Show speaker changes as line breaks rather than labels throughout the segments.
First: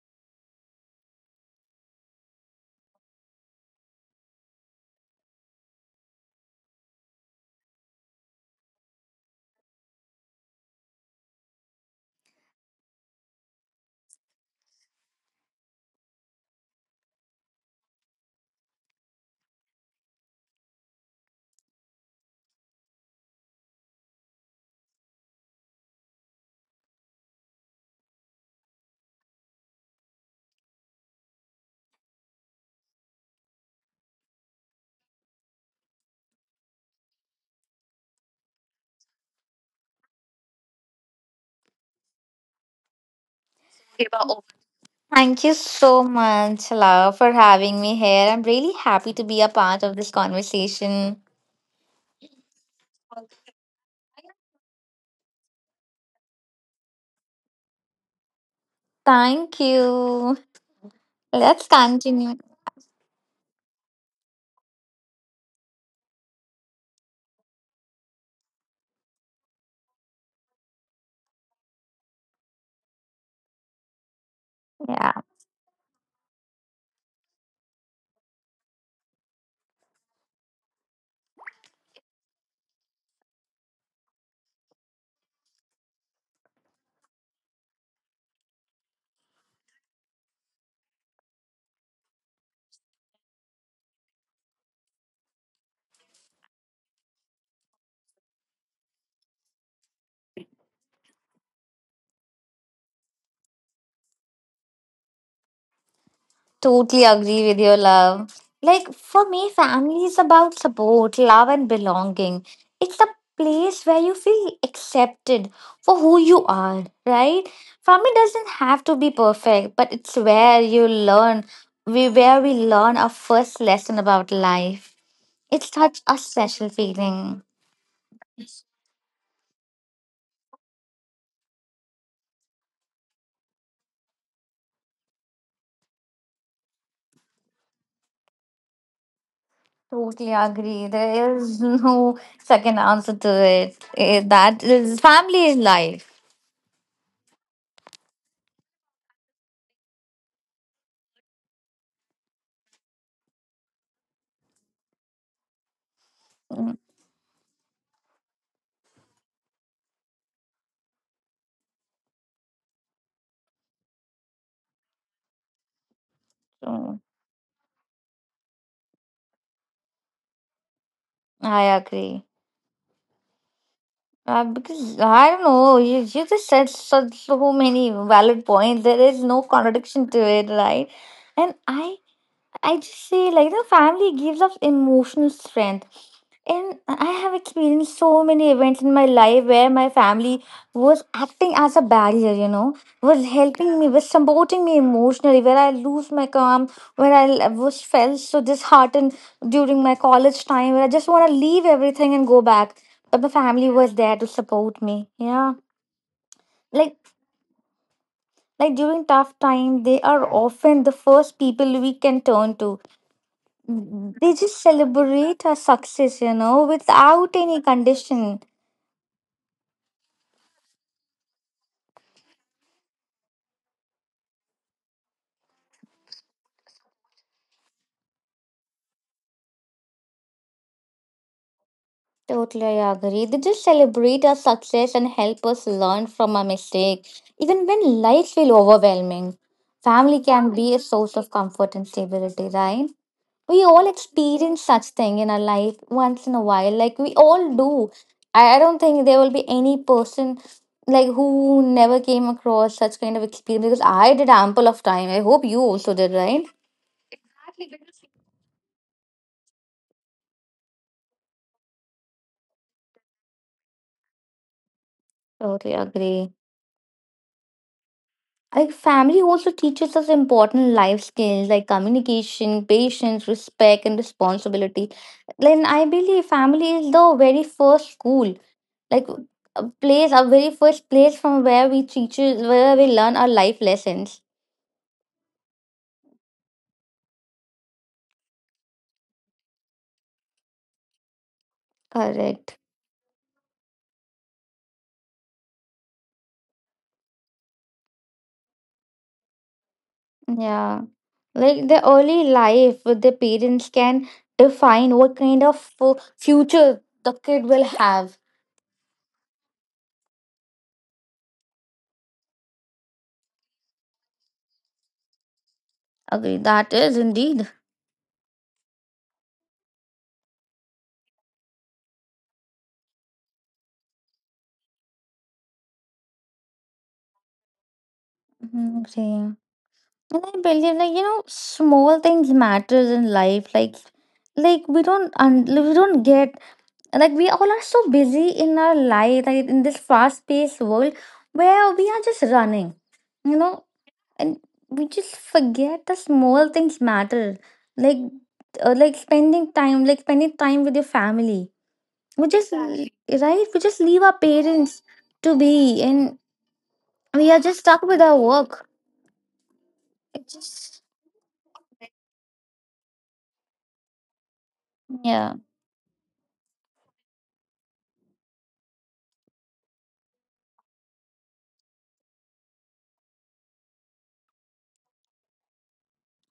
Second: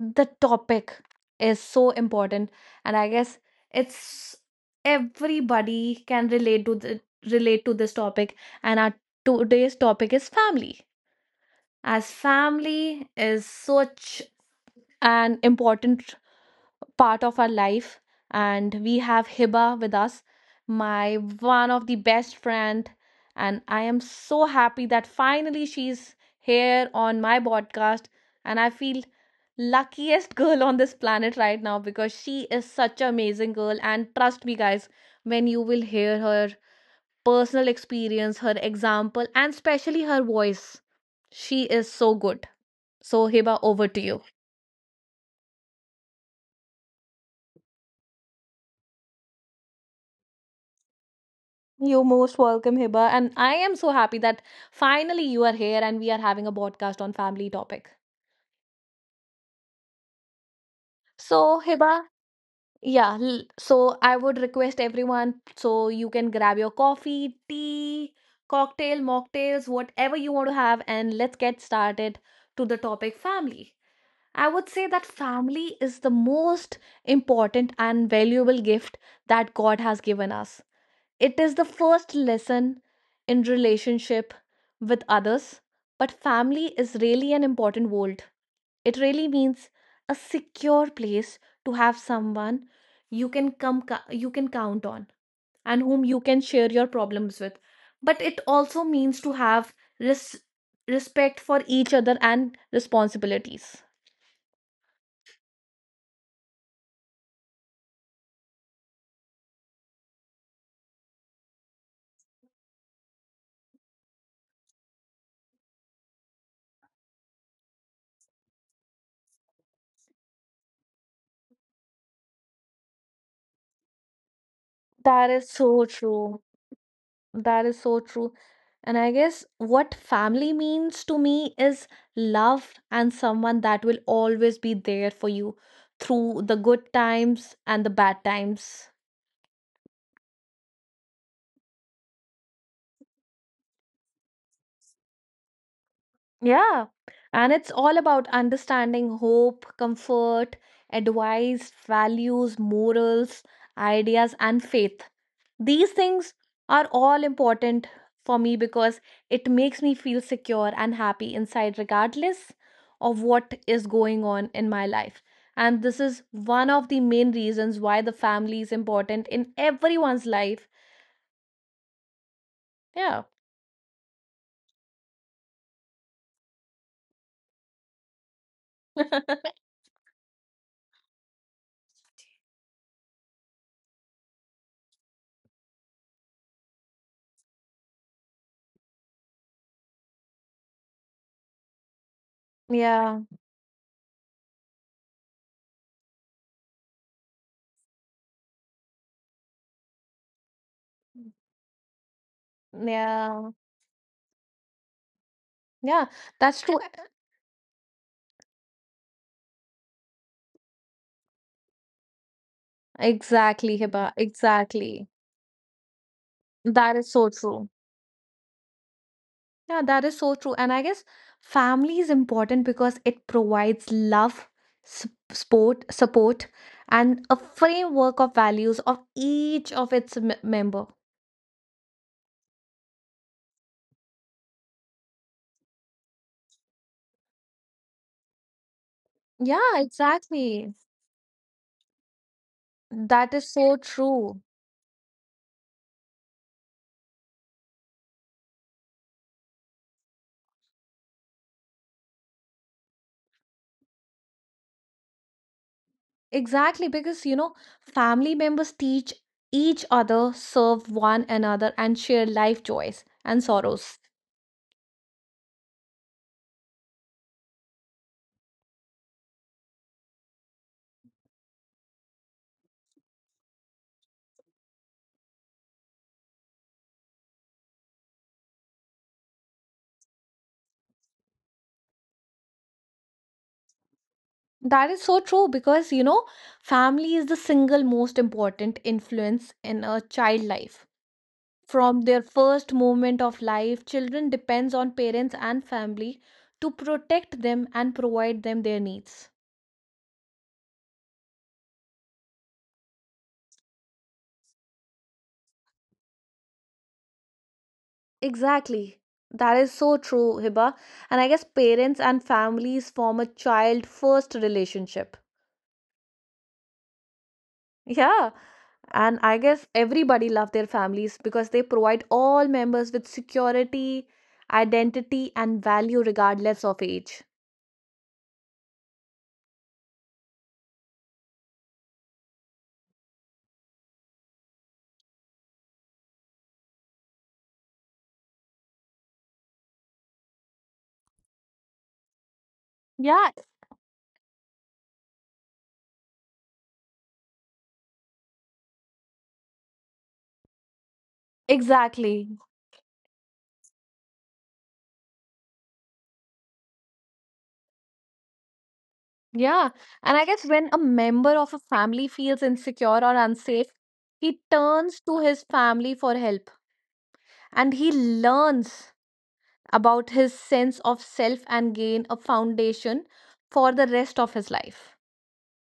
the topic is so important, and I guess it's everybody can relate relate to this topic. And our today's topic is family, as family is such an important part of our life, and we have Hiba with us, my one of the best friend, and I am so happy that finally she's here on my podcast. And I feel luckiest girl on this planet right now, because she is such an amazing girl. And trust me, guys, when you will hear her personal experience, her example, and especially her voice, she is so good. So, Hiba, over to you.
Deva, over. Thank you so much, Love, for having me here. I'm really happy to be a part of this conversation.
You're most welcome, Hiba. And I am so happy that finally you are here and we are having a podcast on family topic.
Thank you.
So,
Let's
Hiba,
continue.
yeah, so I would request everyone, so you can grab your coffee, tea, cocktail, mocktails, whatever you want to have, and let's get started to the topic family. I would say
Yeah,
that family is the most important and valuable gift that God has given us. It is the first lesson in relationship with others, but family is really an important world. It really means a secure place to have someone you can come, you can count on, and whom you can share your problems with. But it also means to have respect for each other and responsibilities.
totally agree with your love. Like for me, family is about support, love, and belonging. It's the place where you feel accepted for who you are, right? Family doesn't have to be perfect, but it's where you learn, we where we learn our first lesson about life. It's
That
such
is
a
so
special
true.
feeling.
That is so true. And I guess what family means to me is love and someone that will always be there for you through the good times and the bad times.
Totally agree. There is no second answer to it. Eh, That is Family is life.
Yeah. And it's all about understanding, hope, comfort, advice, values, morals, ideas, and faith. These
Mm,
things are all important for me because it makes me feel secure and happy inside, regardless of what is going on in my life. And this is
mm,
one of the main reasons why the family is important in everyone's life.
I agree.
Yeah.
Because I don't know, you just said so many valid points. There is no contradiction to it, right? And I just say like the family gives us emotional strength. And I have experienced so many events in my life where my family was acting as a barrier, was
Yeah,
helping me, was supporting me emotionally, where I lose my calm, where I was felt so disheartened during my college time, where I just want to leave everything and go back. But my family was
yeah,
there to support me. Yeah.
yeah,
Like,
that's true.
like, during tough time, they are often the first people we can turn to.
Exactly,
They just
Hiba.
celebrate our
Exactly.
success, without
That
any
is so true.
condition.
Yeah, that is so true. And I guess family is important because it provides love, support, and a framework of values of each of its member.
Totally agree. They just celebrate our success and help us learn from our mistake, even when life feel overwhelming.
Yeah,
Family can be a source
exactly.
of comfort and stability, right? We all
That is so
experience such
true.
thing in our life once in a while, like we all do. I don't think there will be any person like who never came across such kind of experience because I did ample of time. I hope you also did, right?
Exactly, because you know, family members teach each other, serve one another, and share life joys and sorrows.
Totally agree. Like family also teaches us important life skills like communication, patience, respect, and responsibility. Then I believe family is the very first school, like a place, our very first place from where we learn our life lessons.
That is so true, because you know, family is the single most important influence in a child life.
Correct.
From their first moment of life, children depends on parents and family to protect them and provide them their needs.
Yeah. Like the early life with the parents can define what kind of future the kid will have.
Exactly. That is so true, Hiba. And I guess parents and families form a child first relationship.
Agree. That is indeed.
Yeah. And I guess everybody love their families because they provide all members with security, identity, and value regardless of age.
Mhm. Okay. And I believe, like, small things matters in life. Like, we don't, we don't get. Like we all are so busy in our life, like in this fast-paced world where we are just running, you know,
Yeah,
and we just forget the small things matter. Like, like, spending time with your family. We just.
exactly.
Exactly. Right? We just leave our parents to be, and we are just stuck with our work. It
Yeah. And
just,
I guess when a member of a family feels insecure or unsafe, he
yeah.
turns to his family for help and he learns about his sense of self and gain a foundation for the rest of his life.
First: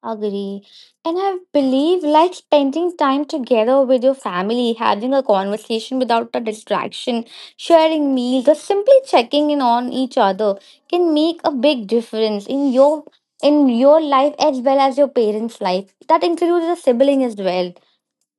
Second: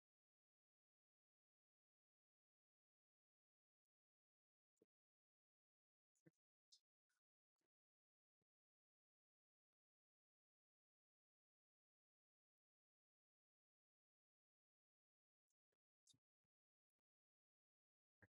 Agree. And I believe like spending time together with your family, having a conversation without a distraction, sharing meals, or simply checking in on each other can make a big difference in your life as well as your parents' life. That includes a sibling as well.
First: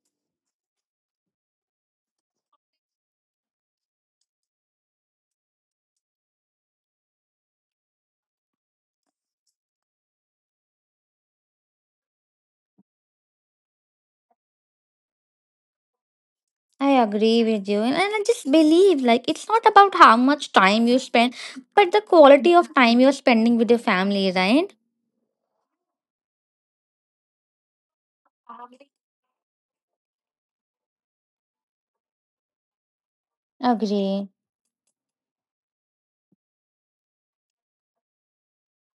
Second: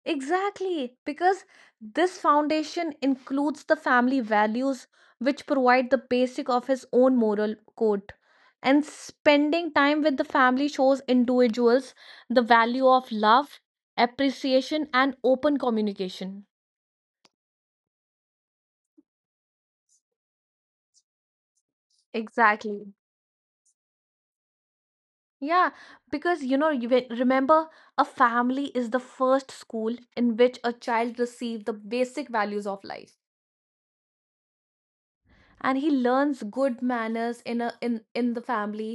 Exactly, because this foundation includes the family values which provide the basic of his own moral code. And spending time with the family shows individuals the value of love, appreciation, and open communication.
I agree with you. and I just believe like it's not about how much time you spend, but the quality of
Exactly.
time you're spending with your family, right?
Yeah, because you know, you remember, a family is the first school in which a child receives the basic values of life.
Agree.
And he learns good manners in a in in the family.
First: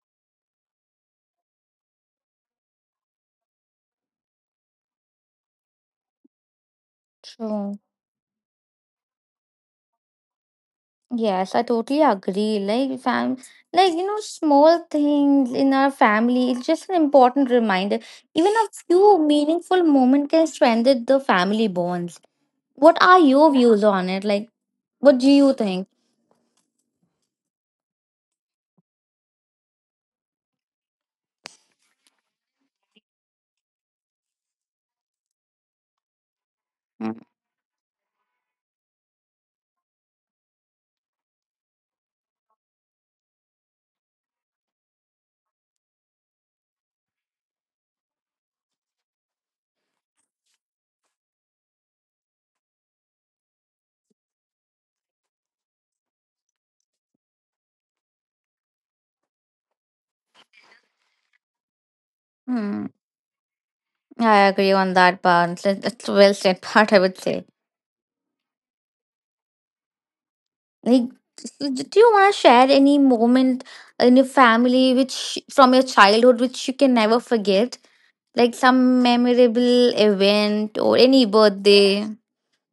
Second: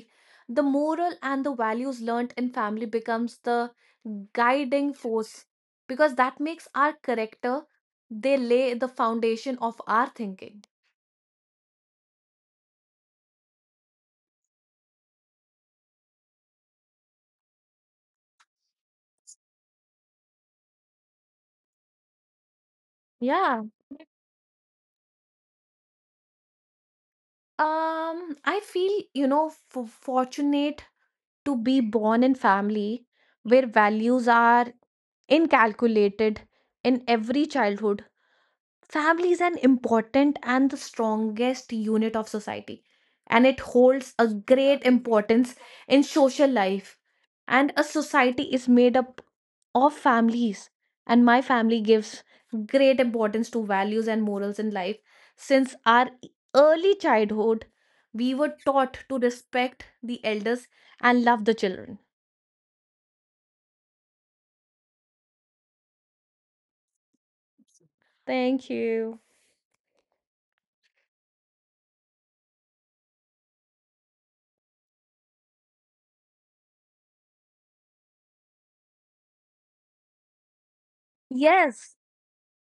The moral and the values learnt in family becomes the guiding force because that makes our character.
True.
They lay the foundation of our thinking.
Yes, I totally agree. Like, small things in our family, it's just an important reminder. Even a few meaningful moment can strengthen the family bonds. What are your
Yeah.
views on it? Like what do you think?
I feel, you know, fortunate to be born in family where values are incalculated in every childhood. Family is an important and the strongest unit of society, and it holds a great importance in social life. And a society is made up of families, and my family gives great importance to values and morals in life. Since our early childhood, we were taught to respect the elders and love the children.
hmm I agree on that part. That's a well said part I would say.
Thank you.
Like do you wanna share any moment in your family which from your childhood which you can never forget? Like some memorable event or any birthday.
Yes.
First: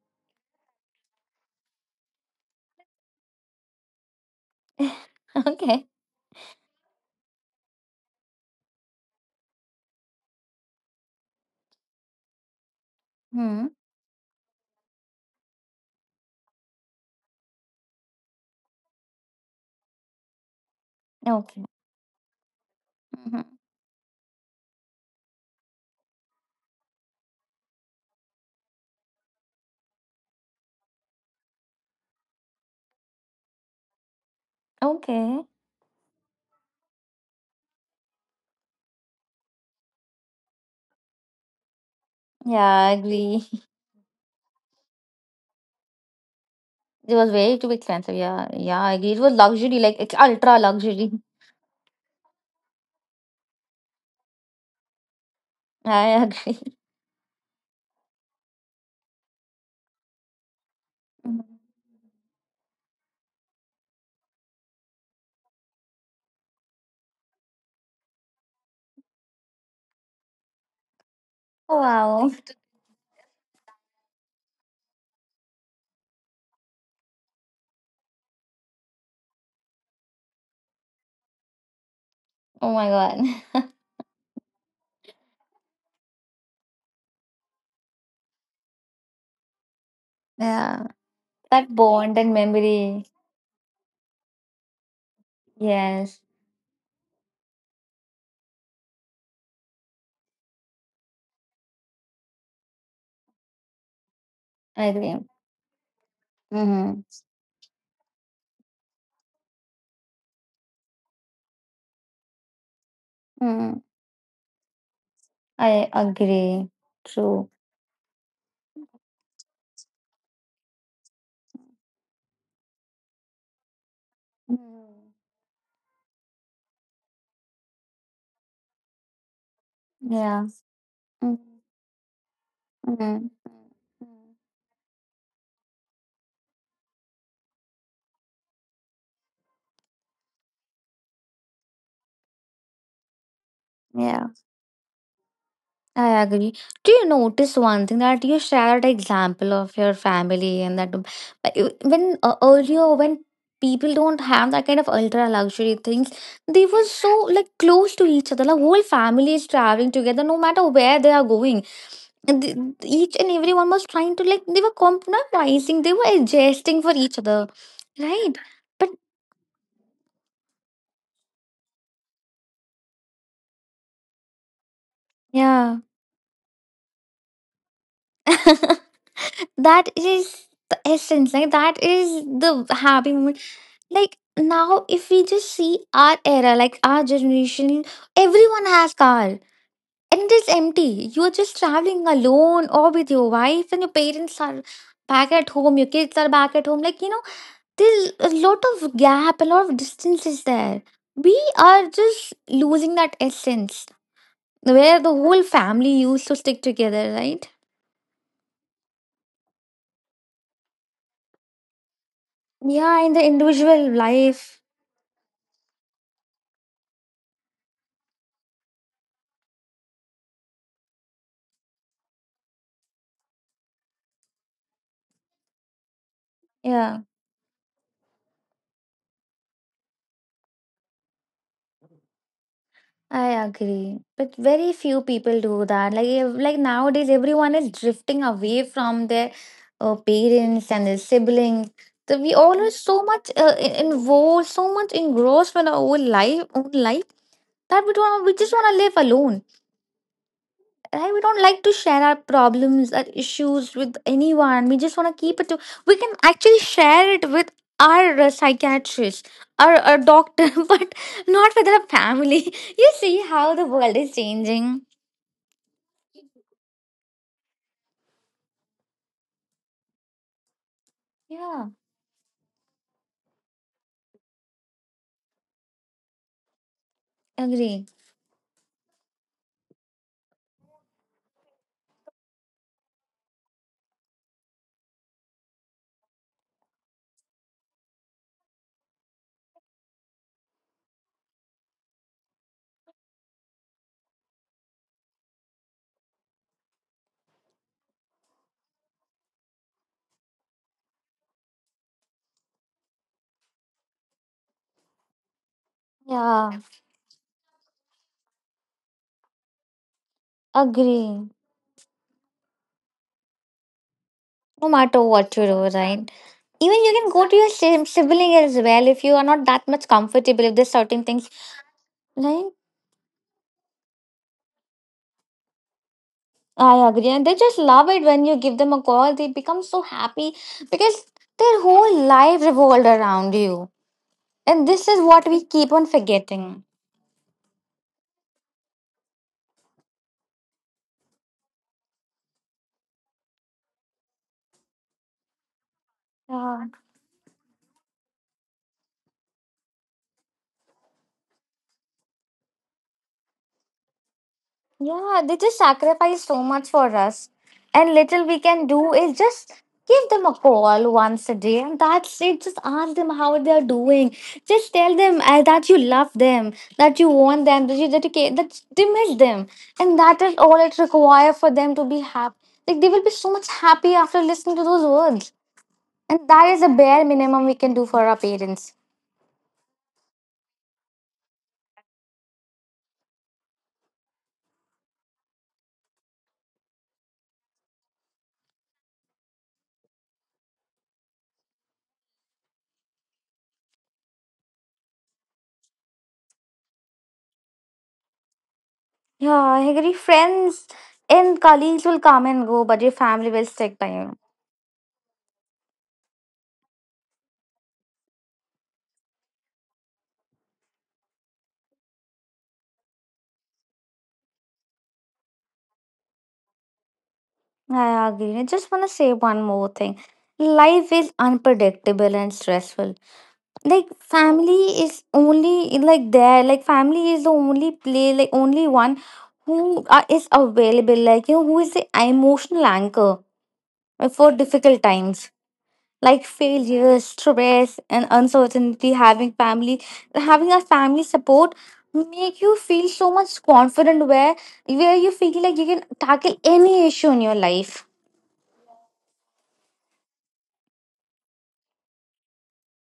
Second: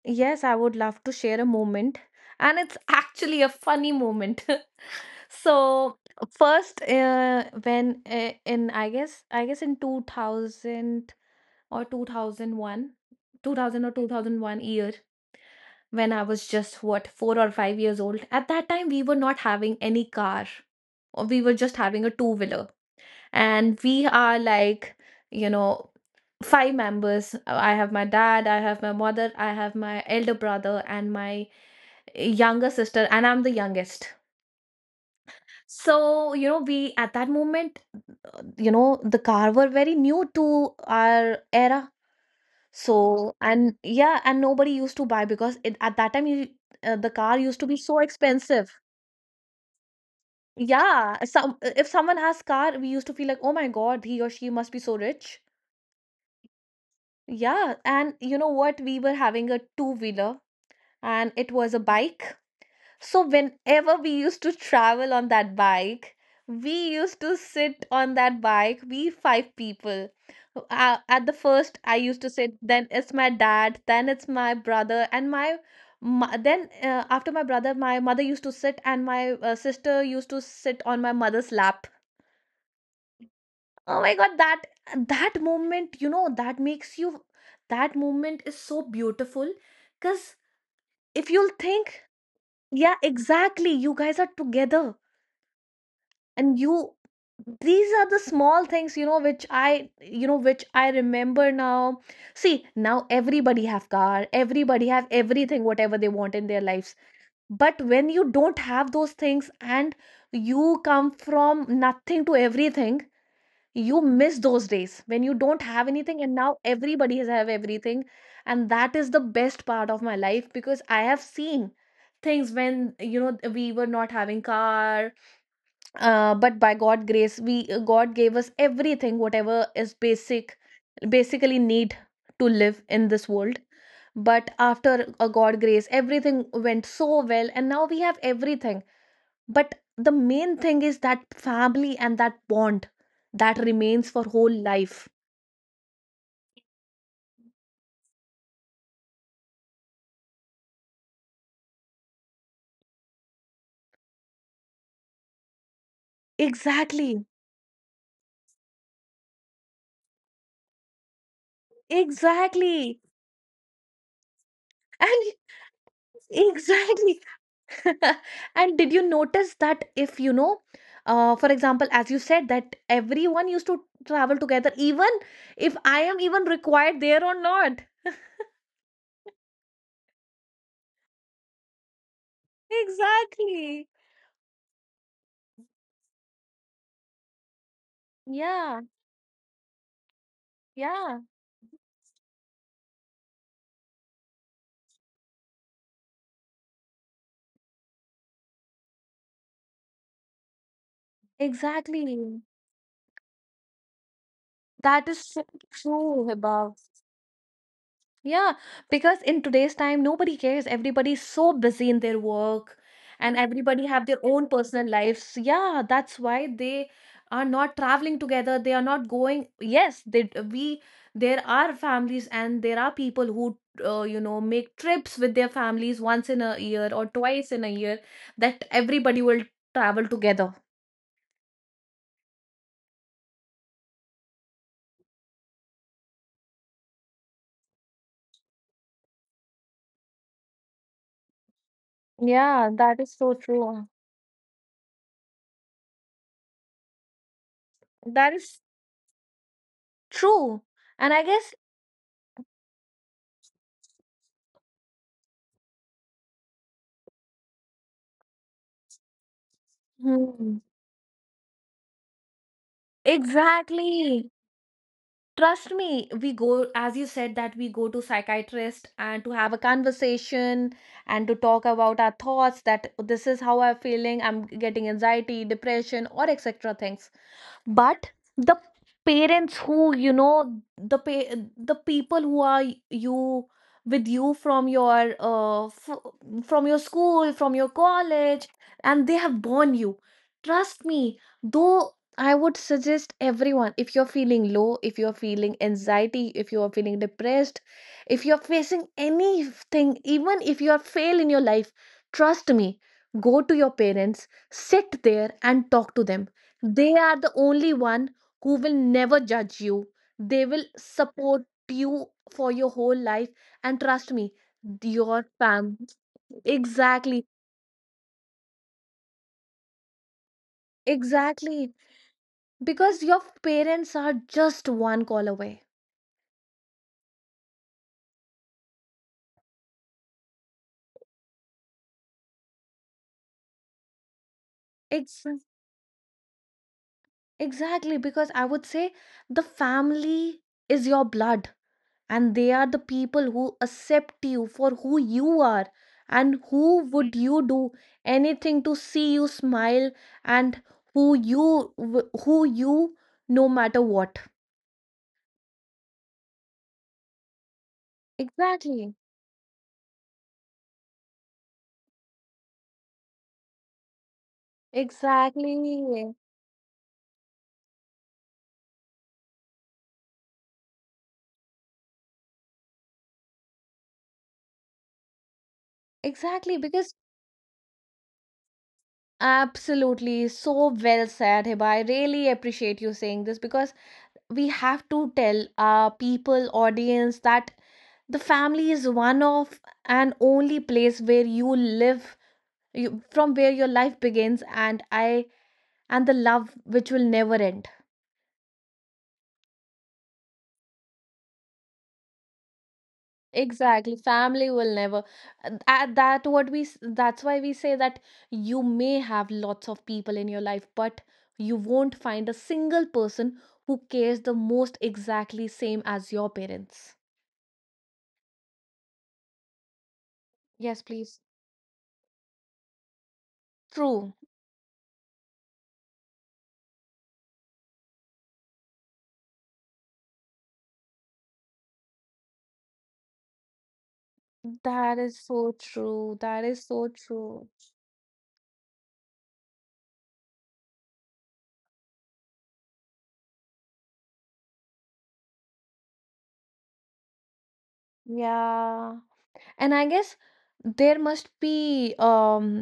Yes, I would love to share a moment, and it's actually a funny moment.
Okay.
So first, when in I guess in 2000 or 2001, two
Hmm.
thousand or two thousand one year, when I was just what 4 or 5 years old. At that time, we were not having any car, or we were
Okay.
just having a two wheeler,
Mhm.
and we are like, you know, five members. I have my dad, I have my mother, I have my elder brother, and my younger sister, and I'm the youngest.
Okay.
So, you know, we at that moment, you know, the car were very new to our era.
Yeah, I
So,
agree.
and yeah, and nobody used to buy because it, at that time, the
It was
car
way
used to
too
be so
expensive. Yeah,
expensive.
yeah, I agree. It was luxury, like it's ultra luxury.
Yeah, some, if someone has car, we used to feel like, oh my God, he or she must be so rich.
I agree.
Yeah, and you know what, we were having a two wheeler, and it
Mhm.
was a bike. So, whenever we used to travel on that bike, we used to sit on that bike, we five people. At the first, I used
Wow.
to sit, then it's my dad, then it's my brother, and my, mo- then after my brother, my mother used to sit, and my sister used to sit on my mother's lap.
Oh my god.
Oh my God, that moment, you know, that makes you, that moment is so beautiful, because
Yeah.
if you'll
That
think,
bond and
yeah,
memory.
exactly, you guys are together,
Yes,
and you, these are the small things, you know, which I remember now. See, now everybody have car,
I
everybody have
agree.
everything whatever they want in their
Mm-hmm.
lives, but when you don't have those things and you come from nothing to everything,
Mm.
you miss those days when you don't
I
have anything and now
agree.
everybody has
True.
have everything. And that is the best part of my life because I have seen things when, you know, we were not having
Mm.
car. But by God grace, we God gave us everything whatever is
Yeah.
basic
Mm.
basically need to live in
Hmm.
this world. But after a God grace, everything went so well and now we have everything. But the main thing is that family, and that bond, that remains
Yeah.
for whole life.
I agree. Do you notice one thing that you shared example of your family and that you- when earlier when people don't have that kind of ultra luxury things, they were so
Exactly.
like close to each other. Like whole family is traveling together, no matter where they are going. And
Exactly.
each and everyone was trying to like they were
And
compromising, they were adjusting for each
exactly.
other, right?
And
But
did you notice that if, you know, for example, as you said, that everyone used to travel together, even
yeah,
if I am even required there or not.
that is the essence. Like that is the happy moment.
Exactly.
Like now if we just see our era, like our generation, everyone
Yeah,
has car, and it is empty.
yeah,
You're just traveling alone or with your wife, and your parents are back at home, your kids are back at home, like there's a lot of gap, a lot of distance is there. We are
exactly.
just losing that essence where the
That is
whole
so
family used to
true,
stick
Hibab.
together, right?
Yeah, because in today's time, nobody cares. Everybody's so busy in their work
Yeah, in the
and
individual
everybody have their own
life.
personal lives. Yeah, that's why they are not traveling together. They are not going. Yes, they we there are families and there are people who you know make trips with their families once in a year
Yeah,
or twice in a year, that everybody will travel together.
I agree, but very few people do that. Like nowadays, everyone is drifting away from their parents and their siblings. So we all are
Yeah,
so
that is
much
so true.
involved, so much engrossed with our own life that we don't. We
That
just
is
want to live alone.
true.
Right? We
And I
don't like
guess.
to share our problems or issues with anyone. We just want to keep it to. We can actually share it with our psychiatrist or a doctor,
Hmm.
but not with our family. You see how the world is
Exactly.
changing.
Trust me, we go, as you said, that we go to psychiatrist and to have a conversation and to
Yeah.
talk about our thoughts that this is how I'm feeling, I'm getting anxiety, depression, or etc. things.
Agree.
But the parents who, you know, the people who are you with you from your from your school, from your college, and they have borne you. Trust me, though, I would suggest everyone, if you're feeling low, if you're feeling anxiety, if you're feeling depressed, if you're facing anything, even if you are fail in your life, trust me, go to your parents, sit there, and talk to them.
Yeah.
They are the only one who will never judge you. They will
Agree.
support you for your whole life. And trust me,
No matter what
your
you do,
fam
right? Even you can go to
exactly.
your sibling as well, if you are not that much comfortable, if there's certain things,
Exactly,
right?
because your parents are just one call away.
I agree. And they just love it when you give them a call. They become so happy because their whole life revolved around you. And this is what
Ex-
we keep on forgetting.
exactly, because I would say the family is your blood, and they are the people who accept you for who you are and
Yeah.
who would you do anything to see you smile, and who you no matter what.
Yeah, they just sacrifice so much for us. And little we can do
Exactly.
is just give them a call once a day. And that's it. Just ask them how they are doing. Just tell them that
Exactly.
you love them, that you want them, that you care, that they miss them. And that is all it requires for them to be happy. Like they will be so much happy after listening to those words. And that is the
Exactly,
bare
because
minimum we can do for our parents.
absolutely so well said, Hiba. I really appreciate you saying this because we have to tell our people audience that the family is one of and only place where you live from where your life begins and I and the love which will never end.
Yeah, I agree. Friends and colleagues will come and go, but your family will stick by
Exactly,
you.
family will never. At that what that's why we say that you may have lots of people in your life, but you won't find a single person who cares the most exactly same as your parents.
I agree. I just want to say one more thing. Life
Yes,
is
please.
unpredictable and stressful. Like
True.
family is only like there. Like family is the only play. Like only one who is available. Like who is the emotional anchor for difficult
That
times.
is so
Like
true, that is
failures,
so true.
stress, and uncertainty. Having family, having a family support make you feel so much confident. Where you feel like you can tackle any issue in your life.
Yeah, and I guess there must be um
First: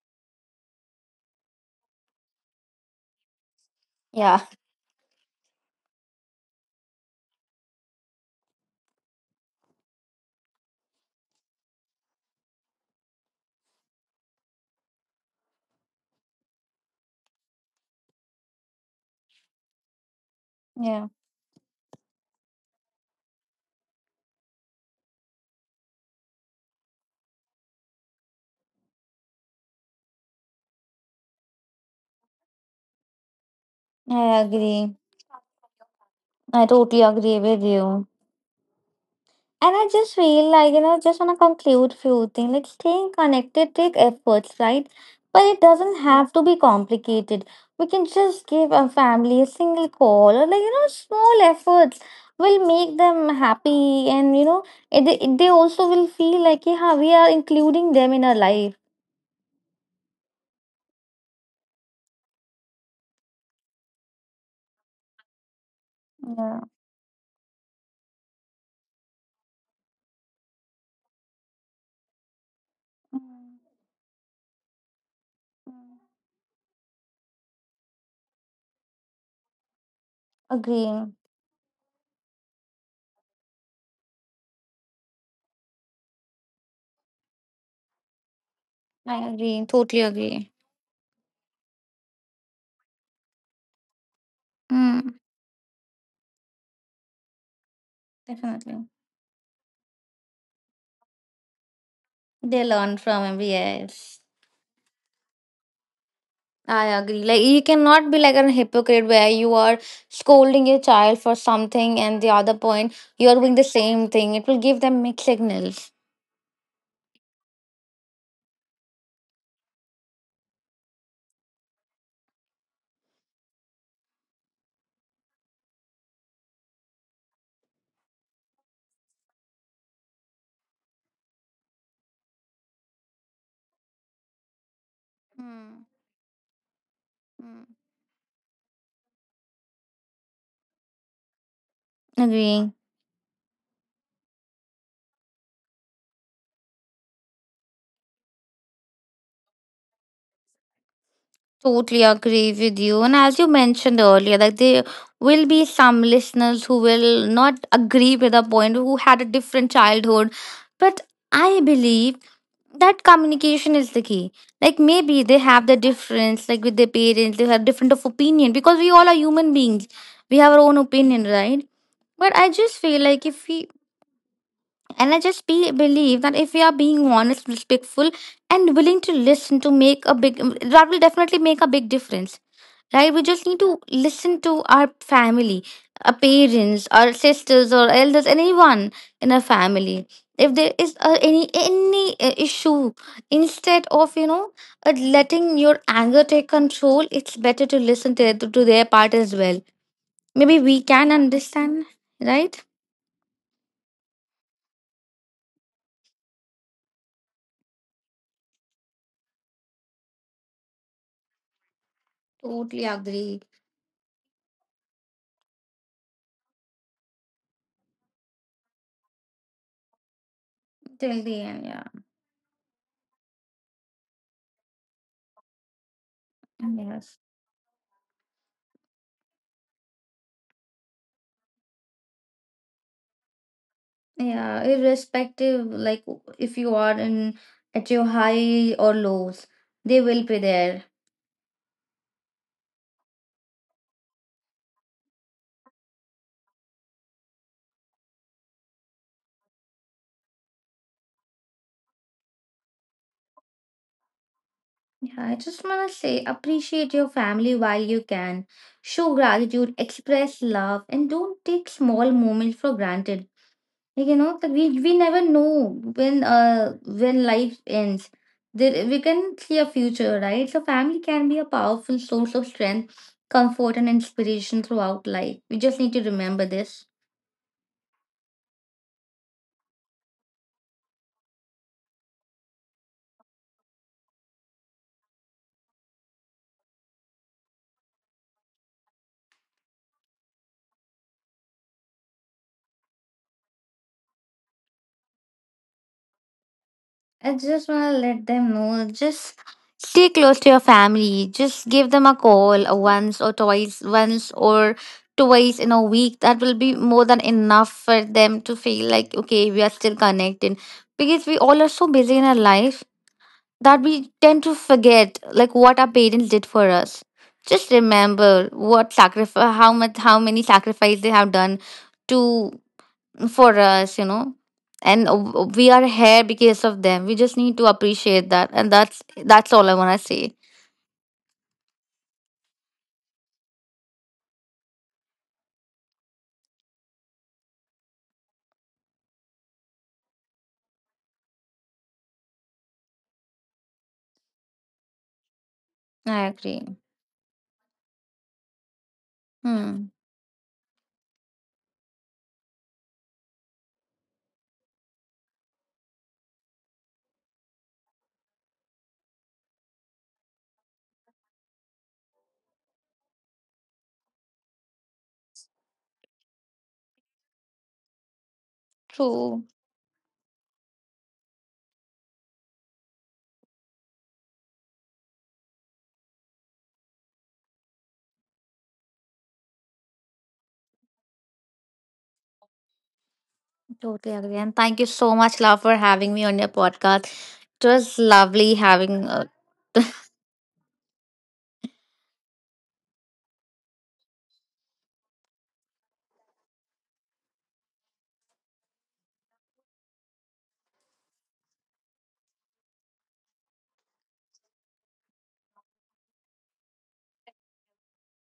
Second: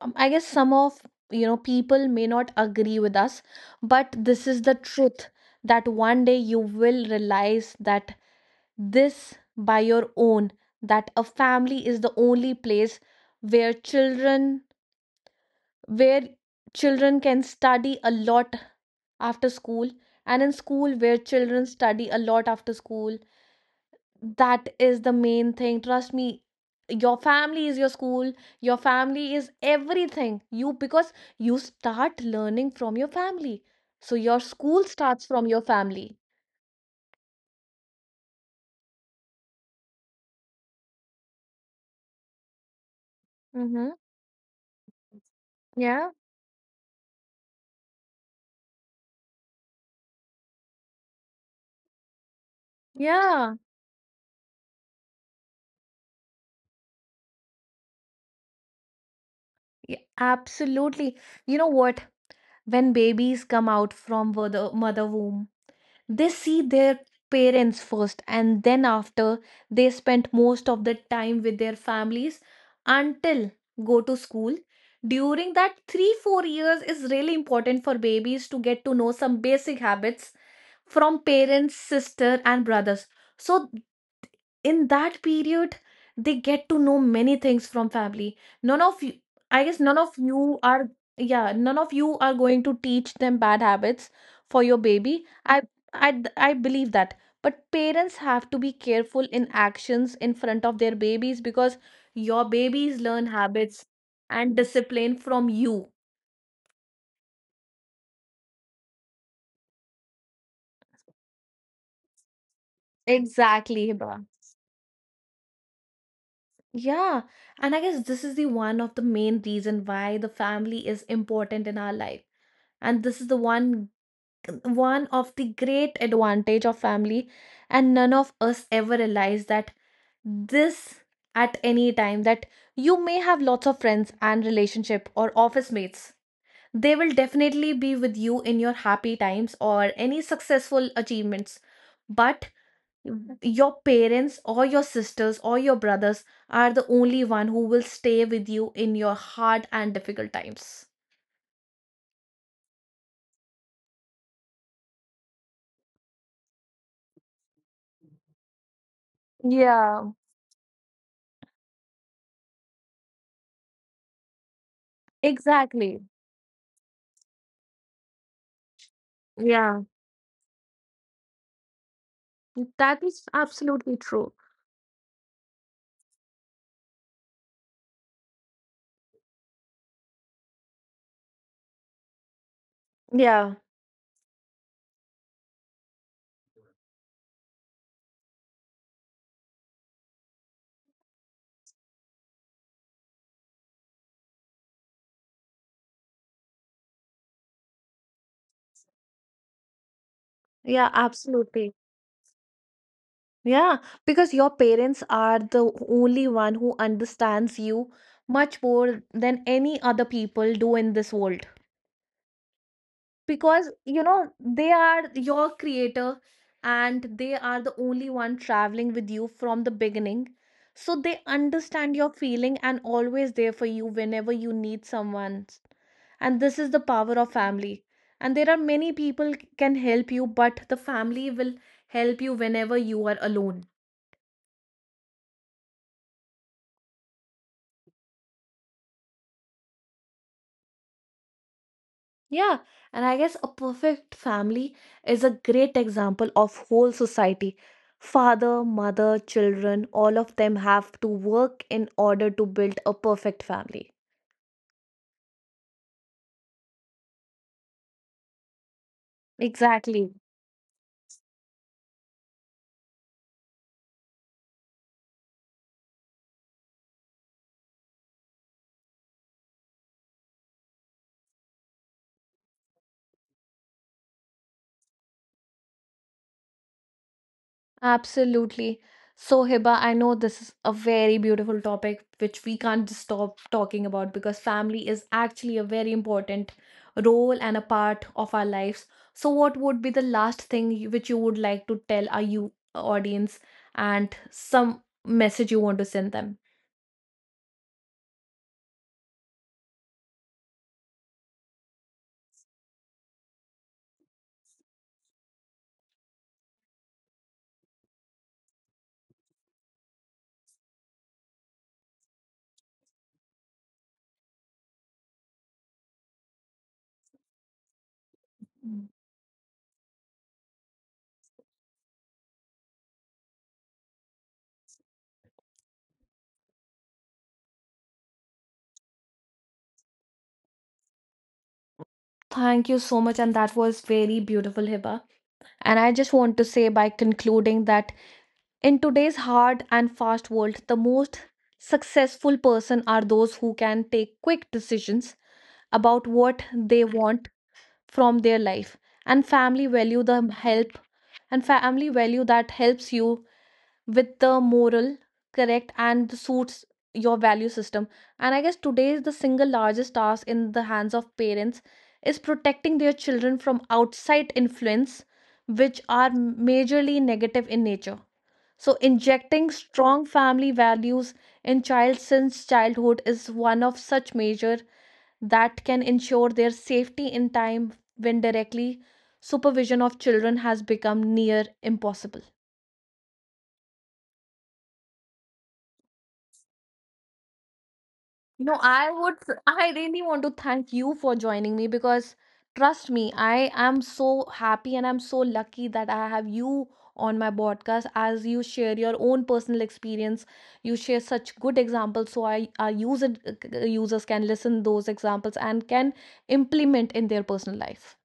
um, I guess some of people may not agree with us, but
Yeah.
this is the truth. That one day you will realize that this by your own, that a family is the only place where where children can study a lot after school, and in school
Yeah.
where children study a lot after school. That is the main thing. Trust me, your family is your school, your family is everything. You because you start learning from your family. So
I
your school
agree.
starts from your family.
I totally agree with you. And I just feel like, just want to conclude few things. Like staying connected
Mm-hmm.
take efforts, right? But it doesn't
Yeah,
have to be complicated. We can just give a family a single call or like, small efforts will make them
yeah,
happy and, they also will feel like, yeah, we are including them in our life.
yeah, absolutely. You know what? When babies come out from the mother womb, they
Yeah.
see their parents first, and then after they spent most of the time with their families until
Mm,
go to school. During that
mm.
3 4 years is really important for babies to get to know some basic habits
Agree.
from parents, sister and brothers. So in that period they get to know many things from family. None of you
I agree.
I guess none
Totally
of
agree.
you are yeah, none of you are going to teach them bad habits for your
Mm,
baby. I believe that, but parents have to be
Definitely.
careful in actions in front of their babies, because your
They learn
babies
from
learn
every
habits
yes.
and discipline from you.
I agree. Like you cannot be like a hypocrite where you are scolding your child for something and the other point you are doing the
Exactly,
same
Hiba.
thing. It will give them mixed signals.
Yeah, and I guess this is the one of the main reason why the family is important in our life, and this is the one one of the great advantage of family. And none of us ever realize that this at any time that you may have lots of friends and relationship or office
Mm,
mates. They will
mm.
definitely be with you in your happy times or any successful achievements, but
Agree.
your parents or your sisters or your brothers are the only one who will stay with you in your hard and difficult times.
Totally agree with you. And as you mentioned earlier, like there will be some listeners who will not agree with the point who had a different
Yeah,
childhood. But I believe that communication is the key. Like maybe they have the
exactly.
difference, like with their parents, they have different of opinion because we all are human beings. We have our own opinion, right? But I just feel
That
like
is
if we,
absolutely true.
and I just believe that if we are being honest, respectful, and willing to listen to make a big, that will definitely make a big difference, right? We just need
Yeah,
to listen to our family, our parents, our sisters, or elders, anyone in our family. If there is any issue, instead of letting your anger take control, it's better to listen to their part as well. Maybe we
yeah,
can
absolutely.
understand, right?
Yeah, because your parents are the only one who understands you much more than any other people do in this world.
Totally agree.
Because you know they are your creator, and they are the only one traveling with you from the beginning, so
Till
they
the end, yeah.
understand your feeling and always there for you whenever you need someone. And this is the
Yes.
power of family. And there are many people can help you, but the family will help you whenever you are alone.
Yeah, irrespective, like if you are in at your high or lows, they will be there.
Yeah, and I guess a perfect family is a great example of whole society. Father, mother, children, all of them have to work in order to build a perfect family.
Yeah, I just want to say appreciate your family while you can. Show gratitude,
Exactly.
express love, and don't take small moments for granted. Like, that we never know when when life ends. There, we can see a future, right? So family can be a powerful source of strength, comfort, and inspiration throughout life. We just need to remember this.
Absolutely. So, Hiba, I know this is a very beautiful topic which we can't just stop talking about, because family is actually a very important role and a part of our lives. So, what would be the last thing which you would like to tell our you audience and some message you want to send them?
I just want to let them know just stay close to your family. Just give them a call once or twice in a week. That will be more than enough for them to feel like, okay, we are still connected. Because we all are so busy in our life that we tend to forget like what our parents did for us. Just remember what sacrifice, how many sacrifice they have done to for us. And we are here because of them. We just need to appreciate that, and that's all I wanna say.
Thank you so much, and that was very beautiful, Hiba. And I just want to say by concluding that in today's hard and fast world, the most successful person are those who can take quick decisions about
I
what
agree.
they want from their life. And family
Hmm.
value the help, and family value that helps you with the moral correct and suits your value system. And I guess today is the single largest task in the hands of parents is protecting their children from outside influence, which are majorly negative in nature. So,
True.
injecting strong family values in child since childhood is one of such measure that can ensure their safety in time when directly supervision of children has become near impossible.
Totally agree. And thank you so much, love, for having me on your podcast. It was lovely
No,
having.
I would, I really want to thank you for joining me, because trust me, I am so happy and I'm so lucky that I have you on my podcast as you share your own personal experience. You share such good examples, so I our users can listen those examples and can implement in their personal life.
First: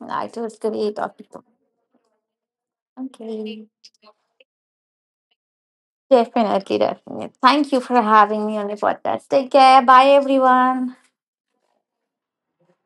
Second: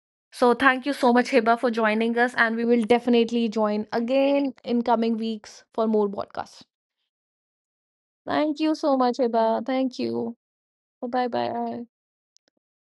It
So
was
thank you
great
so
talking
much,
to
Hiba, for joining us, and we will
you.
definitely
Okay.
join again in coming weeks for more podcasts.
Definitely, definitely. Thank you for having me
Thank
on
you
your
so much,
podcast. Take
Hiba.
care.
Thank
Bye,
you.
everyone.
Bye bye.